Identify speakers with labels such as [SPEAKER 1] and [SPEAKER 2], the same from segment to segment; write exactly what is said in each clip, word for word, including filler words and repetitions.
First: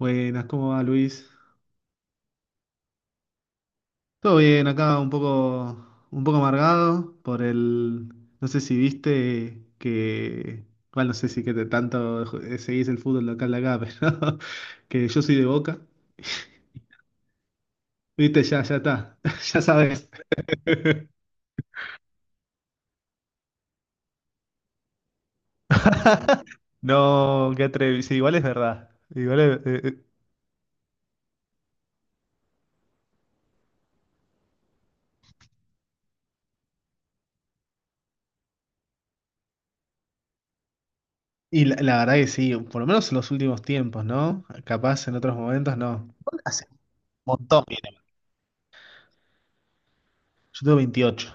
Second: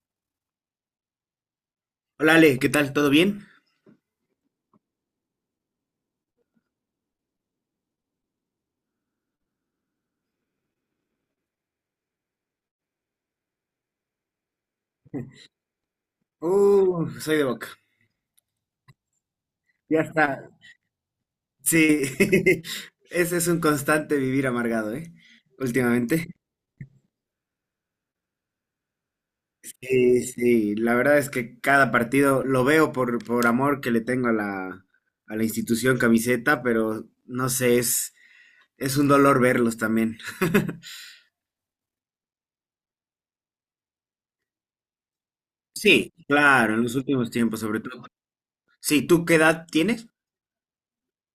[SPEAKER 1] Buenas, ¿cómo va Luis?
[SPEAKER 2] Hola Ale, ¿qué tal? ¿Todo bien?
[SPEAKER 1] Todo bien, acá un poco, un poco amargado por el. No sé si viste que. Bueno, no sé si que te tanto ju- seguís el fútbol local de acá, pero que yo soy de Boca.
[SPEAKER 2] Uh, soy de Boca.
[SPEAKER 1] Viste, ya, ya está. Ya
[SPEAKER 2] Ya
[SPEAKER 1] sabes.
[SPEAKER 2] está. Sí, ese es un constante vivir amargado, ¿eh? Últimamente.
[SPEAKER 1] No, qué atrevido. Sí, igual es verdad. Igual es- eh, eh.
[SPEAKER 2] Sí, sí, la verdad es que cada partido lo veo por, por amor que le tengo a la, a la institución camiseta, pero no sé, es, Es un dolor verlos también.
[SPEAKER 1] Y la, la verdad que sí, por lo menos en los últimos tiempos, ¿no? Capaz en otros momentos
[SPEAKER 2] Sí,
[SPEAKER 1] no. Hace
[SPEAKER 2] claro,
[SPEAKER 1] un
[SPEAKER 2] en los últimos tiempos,
[SPEAKER 1] montón,
[SPEAKER 2] sobre
[SPEAKER 1] mira.
[SPEAKER 2] todo. Sí, ¿tú qué edad tienes?
[SPEAKER 1] Yo tengo veintiocho.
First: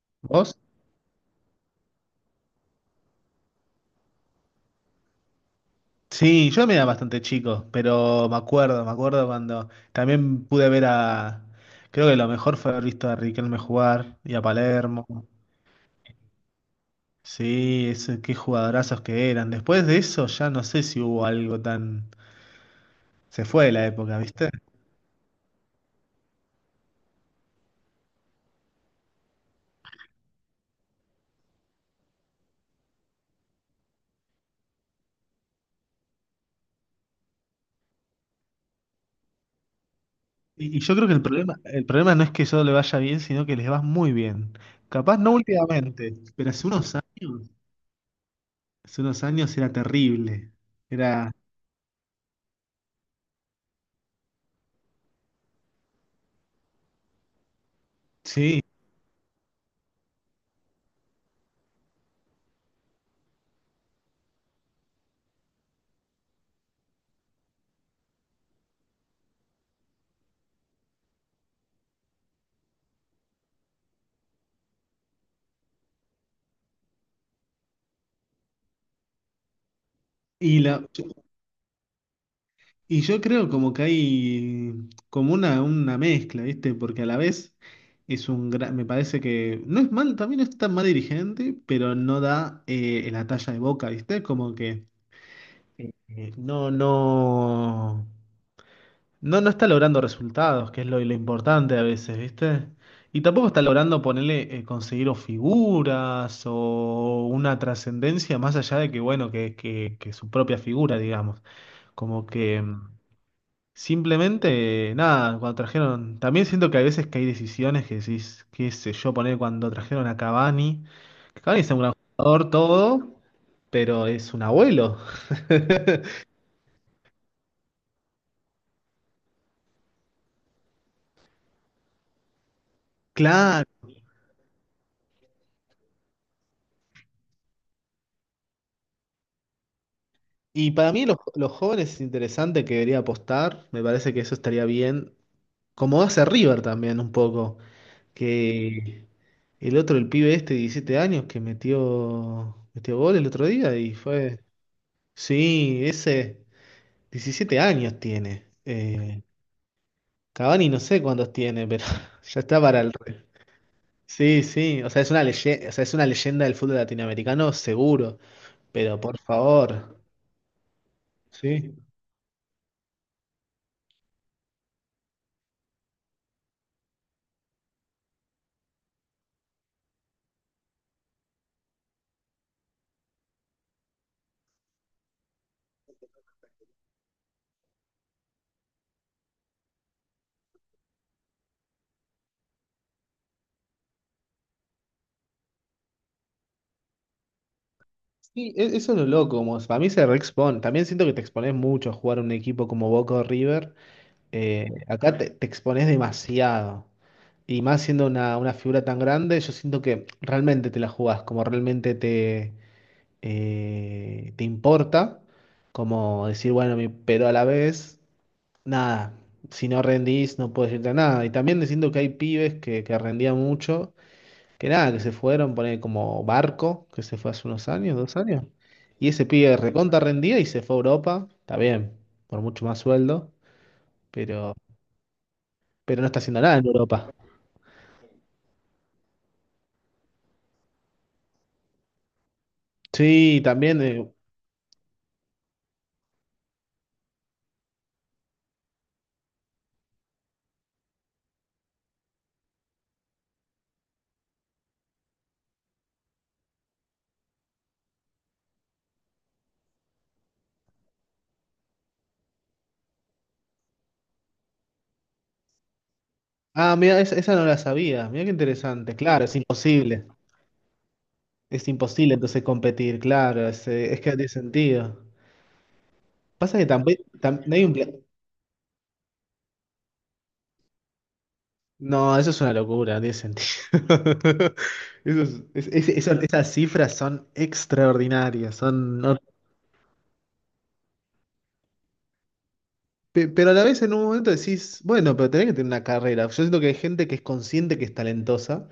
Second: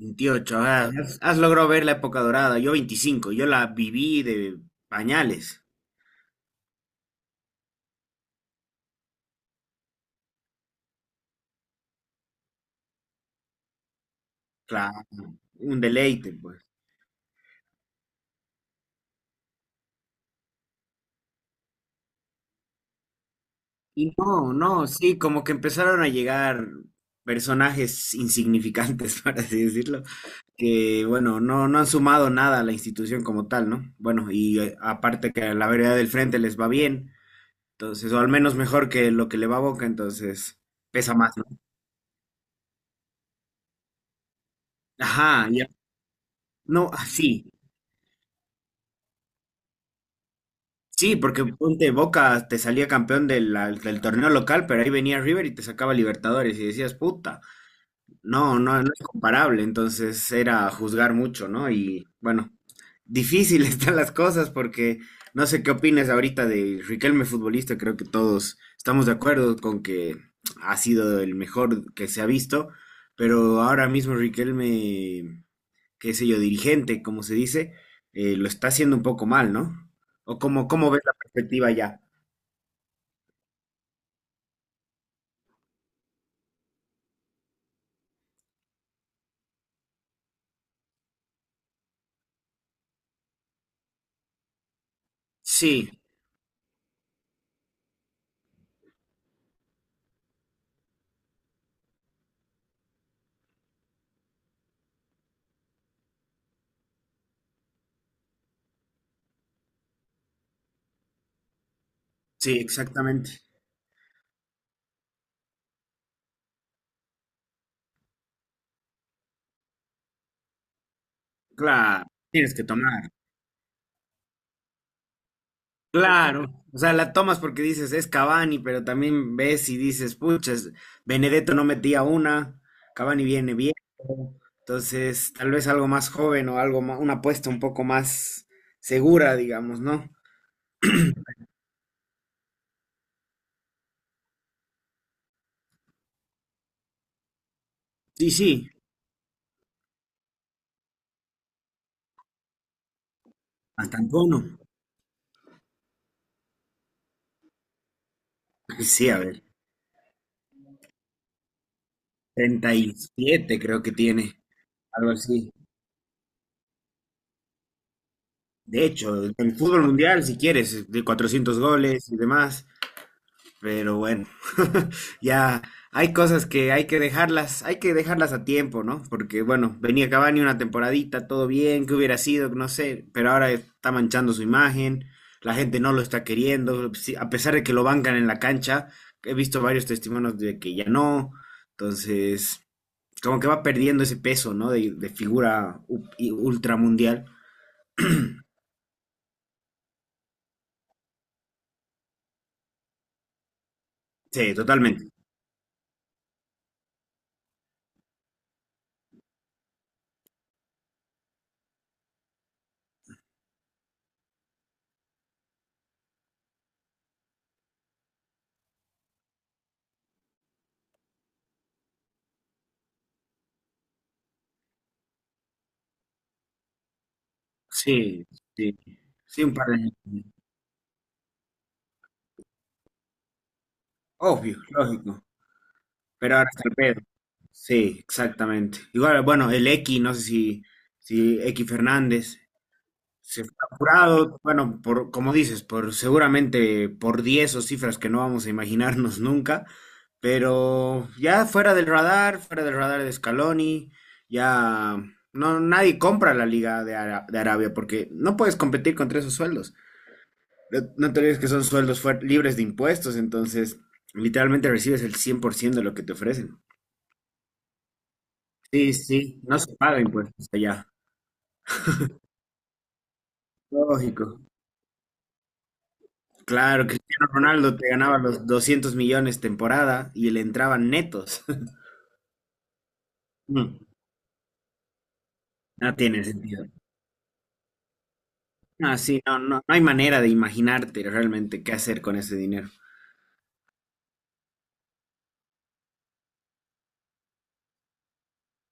[SPEAKER 2] Veintiocho.
[SPEAKER 1] ¿Vos?
[SPEAKER 2] Ah, has, has logrado ver la época dorada. Yo veinticinco. Yo la viví de pañales.
[SPEAKER 1] Sí, yo también era bastante chico, pero me acuerdo, me acuerdo cuando también pude ver a, creo que lo mejor fue haber visto a Riquelme jugar y a
[SPEAKER 2] Claro,
[SPEAKER 1] Palermo.
[SPEAKER 2] un deleite, pues.
[SPEAKER 1] Sí, ese, qué jugadorazos que eran. Después de eso ya no sé si hubo algo tan... Se fue de la
[SPEAKER 2] Y
[SPEAKER 1] época, ¿viste?
[SPEAKER 2] no, no, sí, como que empezaron a llegar personajes insignificantes, para así decirlo, que, bueno, no, no han sumado nada a la institución como tal, ¿no? Bueno, y eh, aparte que a la vereda del frente les va bien, entonces, o al menos mejor que lo que le va a Boca, entonces
[SPEAKER 1] Y, y yo creo
[SPEAKER 2] pesa
[SPEAKER 1] que el
[SPEAKER 2] más, ¿no?
[SPEAKER 1] problema, el problema no es que yo le vaya bien, sino que les va muy bien. Capaz no
[SPEAKER 2] Ajá, ya.
[SPEAKER 1] últimamente, pero hace
[SPEAKER 2] No,
[SPEAKER 1] unos
[SPEAKER 2] ah, sí.
[SPEAKER 1] años, hace unos años era terrible.
[SPEAKER 2] Sí,
[SPEAKER 1] Era,
[SPEAKER 2] porque ponte Boca te salía campeón de la- del torneo local, pero ahí venía River y te sacaba Libertadores y decías, puta, no,
[SPEAKER 1] sí.
[SPEAKER 2] no, no es comparable. Entonces era juzgar mucho, ¿no? Y bueno, difícil están las cosas porque no sé qué opinas ahorita de Riquelme futbolista, creo que todos estamos de acuerdo con que ha sido el mejor que se ha visto, pero ahora mismo Riquelme, qué sé yo, dirigente, como se dice, eh, lo está haciendo un poco mal, ¿no? ¿O
[SPEAKER 1] Y
[SPEAKER 2] cómo,
[SPEAKER 1] la,
[SPEAKER 2] cómo ves la perspectiva ya?
[SPEAKER 1] y yo creo como que hay como una, una mezcla, ¿viste? Porque a la vez es un gran, me parece que no es mal, también no es tan mal dirigente, pero no da eh, la talla de Boca, ¿viste? Como que
[SPEAKER 2] Sí,
[SPEAKER 1] eh, eh, no, no, no, no está logrando resultados, que es lo, lo importante a veces, ¿viste? Y tampoco está logrando ponerle, eh, conseguir o figuras o una trascendencia más allá de que, bueno, que, que, que su propia figura, digamos. Como
[SPEAKER 2] sí,
[SPEAKER 1] que... mm,
[SPEAKER 2] exactamente.
[SPEAKER 1] Simplemente, nada, cuando trajeron. También siento que hay veces que hay decisiones que decís, qué sé yo, poner cuando trajeron a Cavani. Que Cavani es un gran
[SPEAKER 2] Claro,
[SPEAKER 1] jugador,
[SPEAKER 2] tienes que tomar.
[SPEAKER 1] todo, pero es un abuelo.
[SPEAKER 2] Claro, o sea, la tomas porque dices es Cavani, pero también ves y dices, puchas, Benedetto no metía una, Cavani viene
[SPEAKER 1] Claro.
[SPEAKER 2] bien, entonces tal vez algo más joven o algo ma- una apuesta un poco más segura, digamos, ¿no?
[SPEAKER 1] Y para mí, los, los jóvenes es interesante que debería apostar. Me parece que eso estaría bien. Como hace River también, un poco.
[SPEAKER 2] Sí, sí,
[SPEAKER 1] Que el otro, el pibe este de diecisiete años, que metió, metió gol el otro día y
[SPEAKER 2] hasta
[SPEAKER 1] fue.
[SPEAKER 2] Antonio.
[SPEAKER 1] Sí, ese. Diecisiete años tiene.
[SPEAKER 2] Sí, a
[SPEAKER 1] Eh,
[SPEAKER 2] ver,
[SPEAKER 1] Cavani no sé cuántos tiene, pero ya está
[SPEAKER 2] treinta
[SPEAKER 1] para
[SPEAKER 2] y
[SPEAKER 1] el... re-
[SPEAKER 2] siete creo que tiene.
[SPEAKER 1] Sí, sí, o sea,
[SPEAKER 2] Algo
[SPEAKER 1] es una
[SPEAKER 2] así.
[SPEAKER 1] leyenda, o sea, es una leyenda del fútbol latinoamericano, seguro,
[SPEAKER 2] De
[SPEAKER 1] pero por
[SPEAKER 2] hecho, el fútbol
[SPEAKER 1] favor,
[SPEAKER 2] mundial, si quieres, de cuatrocientos
[SPEAKER 1] sí.
[SPEAKER 2] goles y demás, pero bueno, ya hay cosas que hay que dejarlas, hay que dejarlas a tiempo, ¿no? Porque bueno, venía Cavani una temporadita, todo bien, que hubiera sido, no sé, pero ahora está manchando su imagen, la gente no lo está queriendo, sí, a pesar de que lo bancan en la cancha, he visto varios testimonios de que ya no, entonces como que va perdiendo ese peso, ¿no? De, de figura u- y ultramundial.
[SPEAKER 1] Sí, e- eso es lo loco, como para mí se reexpone. También siento que te expones mucho a jugar un equipo como Boca o River.
[SPEAKER 2] Sí,
[SPEAKER 1] Eh,
[SPEAKER 2] totalmente.
[SPEAKER 1] acá te, te expones demasiado. Y más siendo una, una figura tan grande, yo siento que realmente te la jugás, como realmente te... eh, te importa, como decir, bueno, mi- pero a la vez, nada, si no rendís no puedes irte a nada. Y también diciendo que hay pibes que, que rendían mucho, que nada, que se fueron, poner como Barco, que se fue hace unos años, dos
[SPEAKER 2] Sí,
[SPEAKER 1] años,
[SPEAKER 2] sí.
[SPEAKER 1] y ese
[SPEAKER 2] Sí, un
[SPEAKER 1] pibe
[SPEAKER 2] par de años.
[SPEAKER 1] recontra rendía y se fue a Europa, está bien, por mucho más sueldo, pero,
[SPEAKER 2] Obvio, lógico.
[SPEAKER 1] pero no está
[SPEAKER 2] Pero
[SPEAKER 1] haciendo
[SPEAKER 2] ahora
[SPEAKER 1] nada en
[SPEAKER 2] está el pedo.
[SPEAKER 1] Europa.
[SPEAKER 2] Sí, exactamente. Igual, bueno, el X, no sé si, si X Fernández
[SPEAKER 1] Sí,
[SPEAKER 2] se fue
[SPEAKER 1] también... eh,
[SPEAKER 2] apurado, bueno, por, como dices, por seguramente por diez o cifras que no vamos a imaginarnos nunca, pero ya fuera del radar, fuera del radar de Scaloni, ya no, nadie compra la liga de, Ara- de Arabia porque no puedes competir contra esos sueldos. No, no te olvides que son sueldos fuer- libres de impuestos, entonces literalmente recibes el cien por ciento de lo que te ofrecen.
[SPEAKER 1] Ah, mira, esa, esa no la sabía. Mira qué
[SPEAKER 2] Sí,
[SPEAKER 1] interesante. Claro, es
[SPEAKER 2] sí, no se paga
[SPEAKER 1] imposible.
[SPEAKER 2] impuestos allá.
[SPEAKER 1] Es imposible entonces competir, claro, es, eh, es que no tiene
[SPEAKER 2] Lógico.
[SPEAKER 1] sentido. Pasa que
[SPEAKER 2] Claro,
[SPEAKER 1] tampoco
[SPEAKER 2] Cristiano
[SPEAKER 1] hay un...
[SPEAKER 2] Ronaldo te
[SPEAKER 1] pla-
[SPEAKER 2] ganaba los doscientos millones temporada y le entraban netos.
[SPEAKER 1] No, eso es una locura, no tiene sentido.
[SPEAKER 2] Mm,
[SPEAKER 1] Eso es- es- es-
[SPEAKER 2] no
[SPEAKER 1] eso-
[SPEAKER 2] tiene
[SPEAKER 1] esas
[SPEAKER 2] sentido.
[SPEAKER 1] cifras son extraordinarias,
[SPEAKER 2] Ah,
[SPEAKER 1] son... no-
[SPEAKER 2] sí, no, no, no hay manera de imaginarte realmente qué hacer con ese dinero.
[SPEAKER 1] pe- Pero a la vez en un momento decís, bueno, pero tenés que tener una carrera. Yo siento que hay gente que es consciente que es talentosa.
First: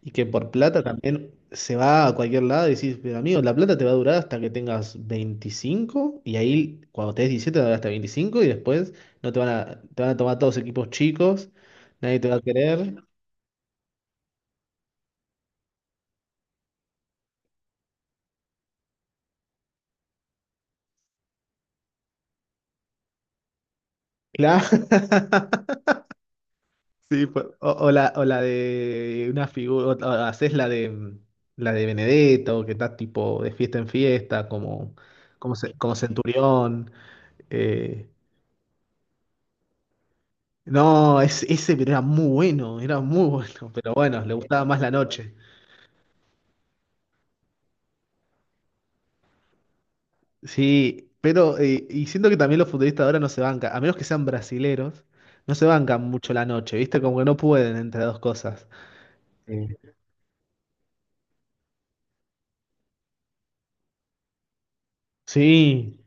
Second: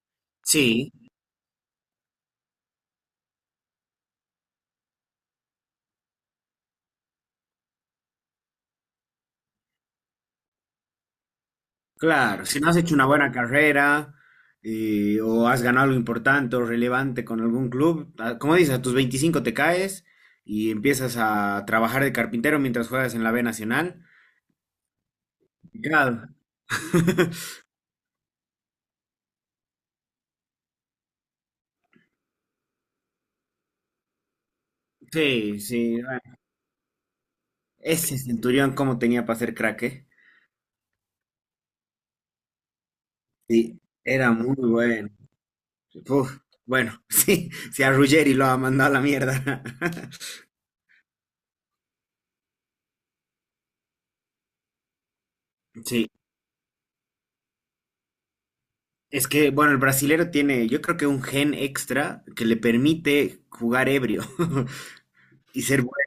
[SPEAKER 1] Y que por plata
[SPEAKER 2] Sí,
[SPEAKER 1] también se va a cualquier lado y decís, pero amigo, la plata te va a durar hasta que tengas veinticinco y ahí cuando tenés diecisiete te va a durar hasta veinticinco y después no te van a, te van a tomar todos equipos chicos, nadie te va a
[SPEAKER 2] claro, si no has hecho
[SPEAKER 1] querer.
[SPEAKER 2] una buena carrera eh, o has ganado algo importante o relevante con algún club, a- como dices, a tus veinticinco te caes y empiezas a trabajar de carpintero mientras juegas en la B Nacional.
[SPEAKER 1] Claro.
[SPEAKER 2] Claro.
[SPEAKER 1] Sí, pues, o, o la, o la de una figura, o, o haces la de la de Benedetto, que está tipo de fiesta en fiesta, como, como,
[SPEAKER 2] Sí,
[SPEAKER 1] ce- como
[SPEAKER 2] sí, bueno,
[SPEAKER 1] centurión. eh,
[SPEAKER 2] ese Centurión, ¿cómo tenía para ser crack, eh?
[SPEAKER 1] No, es, ese pero era muy bueno, era muy bueno,
[SPEAKER 2] Sí,
[SPEAKER 1] pero bueno,
[SPEAKER 2] era
[SPEAKER 1] le
[SPEAKER 2] muy
[SPEAKER 1] gustaba más la
[SPEAKER 2] bueno.
[SPEAKER 1] noche.
[SPEAKER 2] Uf, bueno, sí, si a Ruggeri lo ha mandado a la mierda.
[SPEAKER 1] Sí, pero eh, y siento que también los futbolistas ahora no se bancan, a menos que sean brasileros, no se bancan
[SPEAKER 2] Sí.
[SPEAKER 1] mucho la noche, ¿viste? Como que no pueden entre dos cosas.
[SPEAKER 2] Es que,
[SPEAKER 1] Sí.
[SPEAKER 2] bueno, el brasilero tiene, yo creo que un gen extra que le permite jugar ebrio y ser bueno.
[SPEAKER 1] Sí,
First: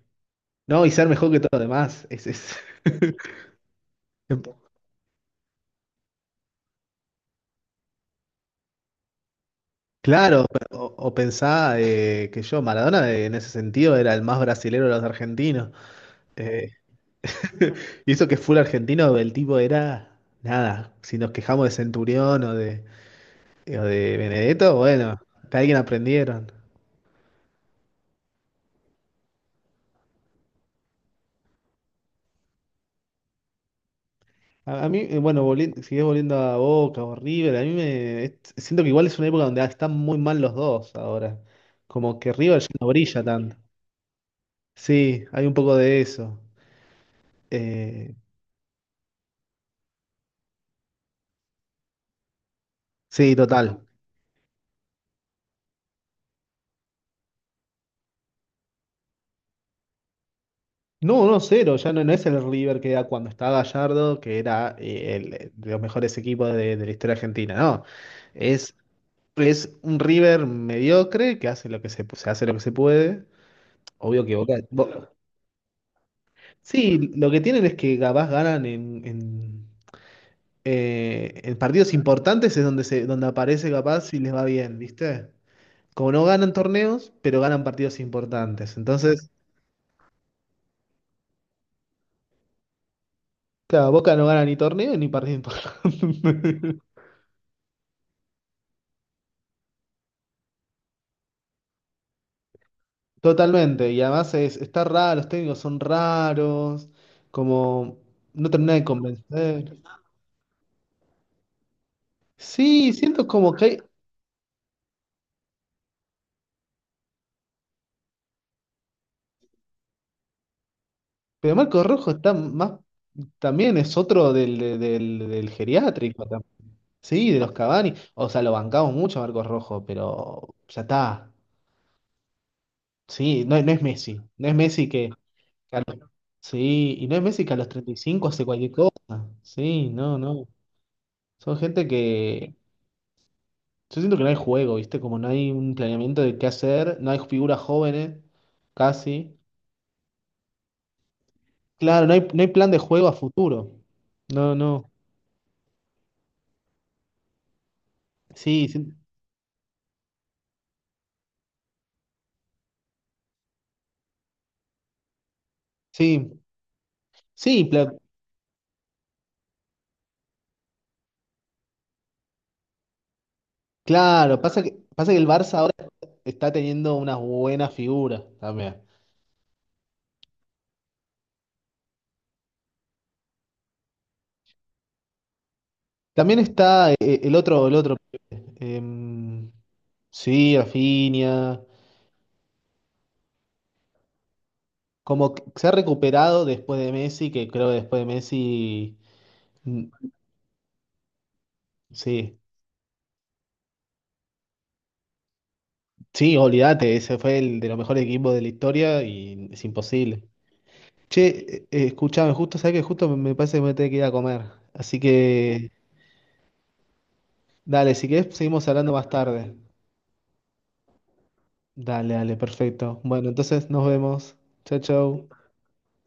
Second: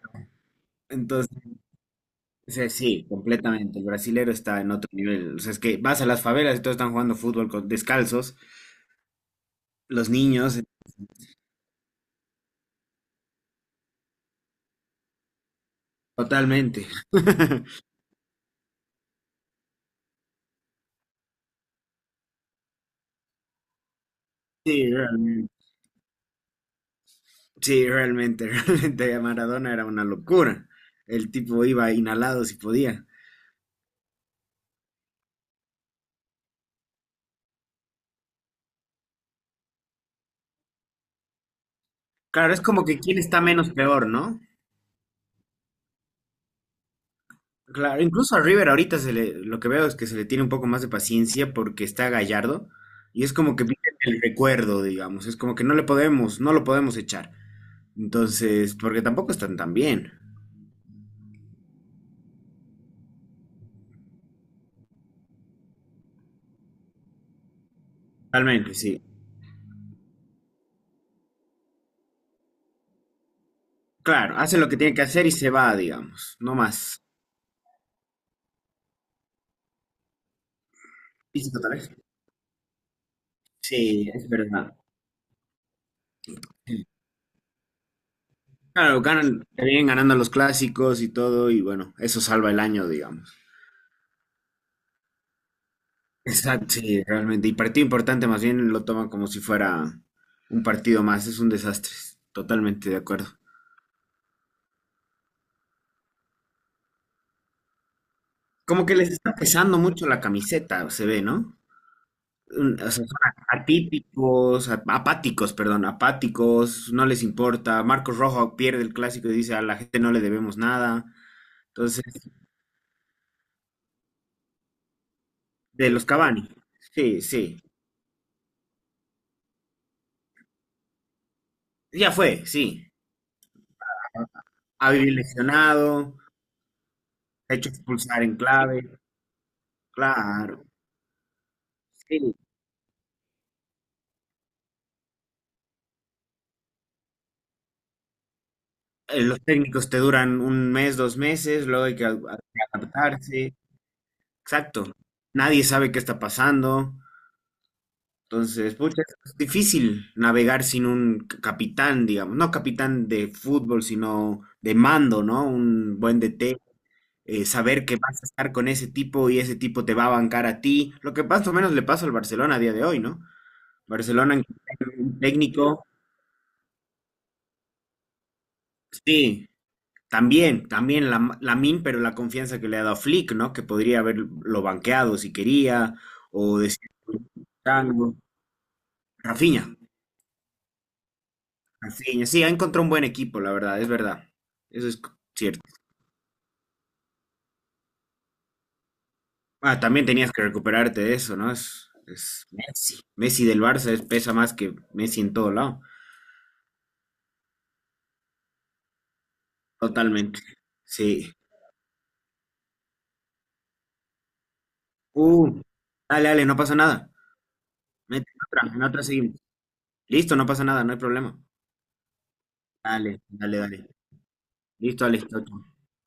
[SPEAKER 1] no, y ser
[SPEAKER 2] Entonces,
[SPEAKER 1] mejor que todos los demás, es,
[SPEAKER 2] o
[SPEAKER 1] es-
[SPEAKER 2] sea, sí, completamente. El brasilero está en otro nivel. O sea, es que vas a las favelas y todos están jugando fútbol con, descalzos. Los
[SPEAKER 1] Claro,
[SPEAKER 2] niños,
[SPEAKER 1] o, o pensá eh, que yo, Maradona eh, en ese sentido era el más brasilero de los argentinos. eh,
[SPEAKER 2] totalmente.
[SPEAKER 1] Y eso que es full argentino, el tipo era nada. Si nos quejamos de Centurión o de, o de Benedetto,
[SPEAKER 2] Sí,
[SPEAKER 1] bueno,
[SPEAKER 2] realmente.
[SPEAKER 1] que alguien aprendieron.
[SPEAKER 2] Sí, realmente, realmente. Maradona era una locura. El tipo iba inhalado si podía.
[SPEAKER 1] A, a mí, eh, bueno, volviendo, sigues volviendo a Boca o River, a mí me es- siento que igual es una época donde están muy mal los dos ahora. Como que
[SPEAKER 2] Claro, es
[SPEAKER 1] River ya
[SPEAKER 2] como
[SPEAKER 1] no
[SPEAKER 2] que quién
[SPEAKER 1] brilla
[SPEAKER 2] está
[SPEAKER 1] tanto.
[SPEAKER 2] menos peor, ¿no?
[SPEAKER 1] Sí, hay un poco de eso.
[SPEAKER 2] Claro,
[SPEAKER 1] Eh,
[SPEAKER 2] incluso a River ahorita se le, lo que veo es que se le tiene un poco más de paciencia porque está Gallardo y es
[SPEAKER 1] sí,
[SPEAKER 2] como que vive
[SPEAKER 1] total.
[SPEAKER 2] el recuerdo, digamos, es como que no le podemos, no lo podemos echar. Entonces, porque tampoco están tan bien.
[SPEAKER 1] No, no, cero, ya no, no es el River que era cuando estaba Gallardo, que era eh, el, de los mejores equipos de, de la historia argentina, no.
[SPEAKER 2] Realmente,
[SPEAKER 1] Es
[SPEAKER 2] sí.
[SPEAKER 1] Es un River mediocre que hace lo que se, se hace lo que se puede. Obvio
[SPEAKER 2] Claro,
[SPEAKER 1] que Boca.
[SPEAKER 2] hace lo que
[SPEAKER 1] Bo-
[SPEAKER 2] tiene que hacer y se va, digamos, no más.
[SPEAKER 1] Sí, lo que tienen es que capaz ganan en, en,
[SPEAKER 2] Y
[SPEAKER 1] eh,
[SPEAKER 2] sí,
[SPEAKER 1] en
[SPEAKER 2] tal,
[SPEAKER 1] partidos importantes es donde se, donde aparece
[SPEAKER 2] sí,
[SPEAKER 1] capaz y
[SPEAKER 2] es
[SPEAKER 1] les va
[SPEAKER 2] verdad.
[SPEAKER 1] bien, ¿viste? Como no ganan torneos, pero ganan partidos importantes.
[SPEAKER 2] Claro,
[SPEAKER 1] Entonces,
[SPEAKER 2] ganan, le vienen ganando los clásicos y todo, y bueno, eso salva el año, digamos.
[SPEAKER 1] claro, Boca no gana ni torneo ni partido importante.
[SPEAKER 2] Exacto, sí, realmente. Y partido importante, más bien lo toman como si fuera un partido más, es un desastre, totalmente de acuerdo.
[SPEAKER 1] Totalmente. Y además es, está raro, los técnicos son raros, como no termina de
[SPEAKER 2] Como que les está
[SPEAKER 1] convencer.
[SPEAKER 2] pesando mucho la camiseta, se ve, ¿no? Un- o
[SPEAKER 1] Sí,
[SPEAKER 2] sea, son
[SPEAKER 1] siento como que hay,
[SPEAKER 2] atípicos, a- apáticos, perdón, apáticos, no les importa. Marcos Rojo pierde el clásico y dice a la gente no le debemos nada.
[SPEAKER 1] pero Marco
[SPEAKER 2] Entonces,
[SPEAKER 1] Rojo está más, también es otro del, del, del- del
[SPEAKER 2] de los
[SPEAKER 1] geriátrico, tam-
[SPEAKER 2] Cavani, sí,
[SPEAKER 1] sí, de los
[SPEAKER 2] sí,
[SPEAKER 1] Cavani. O sea, lo bancamos mucho a Marcos Rojo, pero ya está.
[SPEAKER 2] ya fue, sí.
[SPEAKER 1] Sí, no, no es Messi. No es Messi que,
[SPEAKER 2] Había
[SPEAKER 1] que a los-
[SPEAKER 2] lesionado.
[SPEAKER 1] Sí, y no es Messi que a
[SPEAKER 2] Hecho
[SPEAKER 1] los treinta y
[SPEAKER 2] expulsar
[SPEAKER 1] cinco
[SPEAKER 2] en
[SPEAKER 1] hace cualquier
[SPEAKER 2] clave,
[SPEAKER 1] cosa. Sí, no, no.
[SPEAKER 2] claro.
[SPEAKER 1] Son gente
[SPEAKER 2] Sí,
[SPEAKER 1] que, yo siento que no hay juego, ¿viste? Como no hay un planeamiento de qué hacer, no hay figuras jóvenes,
[SPEAKER 2] eh,
[SPEAKER 1] casi.
[SPEAKER 2] los técnicos te duran un mes, dos meses, luego hay que
[SPEAKER 1] Claro,
[SPEAKER 2] a-
[SPEAKER 1] no hay,
[SPEAKER 2] a-
[SPEAKER 1] no hay plan de juego a
[SPEAKER 2] adaptarse.
[SPEAKER 1] futuro. No,
[SPEAKER 2] Exacto.
[SPEAKER 1] no.
[SPEAKER 2] Nadie sabe qué está pasando.
[SPEAKER 1] Sí,
[SPEAKER 2] Entonces,
[SPEAKER 1] sí.
[SPEAKER 2] pucha, es difícil navegar sin un c- capitán, digamos. No capitán de fútbol, sino de mando, ¿no? Un buen
[SPEAKER 1] Sí,
[SPEAKER 2] D T. Eh,
[SPEAKER 1] sí,
[SPEAKER 2] saber que
[SPEAKER 1] pla-
[SPEAKER 2] vas a estar con ese tipo y ese tipo te va a bancar a ti. Lo que más o menos le pasa al Barcelona a día de hoy, ¿no? Barcelona,
[SPEAKER 1] Claro,
[SPEAKER 2] en-
[SPEAKER 1] pasa que,
[SPEAKER 2] en
[SPEAKER 1] pasa que
[SPEAKER 2] un
[SPEAKER 1] el Barça ahora
[SPEAKER 2] técnico,
[SPEAKER 1] está teniendo unas buenas figuras también.
[SPEAKER 2] sí, también, también la, Lamin, pero la confianza que le ha dado Flick, ¿no? Que podría haberlo banqueado si quería,
[SPEAKER 1] También
[SPEAKER 2] o decir
[SPEAKER 1] está eh, el otro, el otro.
[SPEAKER 2] algo.
[SPEAKER 1] em,
[SPEAKER 2] Rafinha,
[SPEAKER 1] sí, Rafinha.
[SPEAKER 2] Rafinha, sí, ha encontrado un buen equipo, la verdad, es verdad. Eso es
[SPEAKER 1] Como que
[SPEAKER 2] cierto.
[SPEAKER 1] se ha recuperado después de Messi, que creo que después de Messi.
[SPEAKER 2] Ah,
[SPEAKER 1] mm,
[SPEAKER 2] también tenías que recuperarte de eso, ¿no? Es,
[SPEAKER 1] Sí,
[SPEAKER 2] es Messi. Messi del Barça es- pesa más que Messi en todo lado.
[SPEAKER 1] sí, olvídate, ese fue el de los mejores equipos de la historia y es imposible.
[SPEAKER 2] Totalmente.
[SPEAKER 1] Che,
[SPEAKER 2] Sí.
[SPEAKER 1] eh, eh, escuchame, justo, sabes que justo me me parece que me tengo que ir a comer. Así
[SPEAKER 2] Uh,
[SPEAKER 1] que,
[SPEAKER 2] dale, dale, no pasa nada.
[SPEAKER 1] dale, si
[SPEAKER 2] Mete
[SPEAKER 1] querés,
[SPEAKER 2] en
[SPEAKER 1] seguimos
[SPEAKER 2] otra, en
[SPEAKER 1] hablando
[SPEAKER 2] otra
[SPEAKER 1] más
[SPEAKER 2] seguimos.
[SPEAKER 1] tarde.
[SPEAKER 2] Listo, no pasa nada, no hay problema.
[SPEAKER 1] Dale, dale, perfecto.
[SPEAKER 2] Dale,
[SPEAKER 1] Bueno,
[SPEAKER 2] dale,
[SPEAKER 1] entonces nos
[SPEAKER 2] dale.
[SPEAKER 1] vemos. Chao,
[SPEAKER 2] Listo,
[SPEAKER 1] chao.
[SPEAKER 2] listo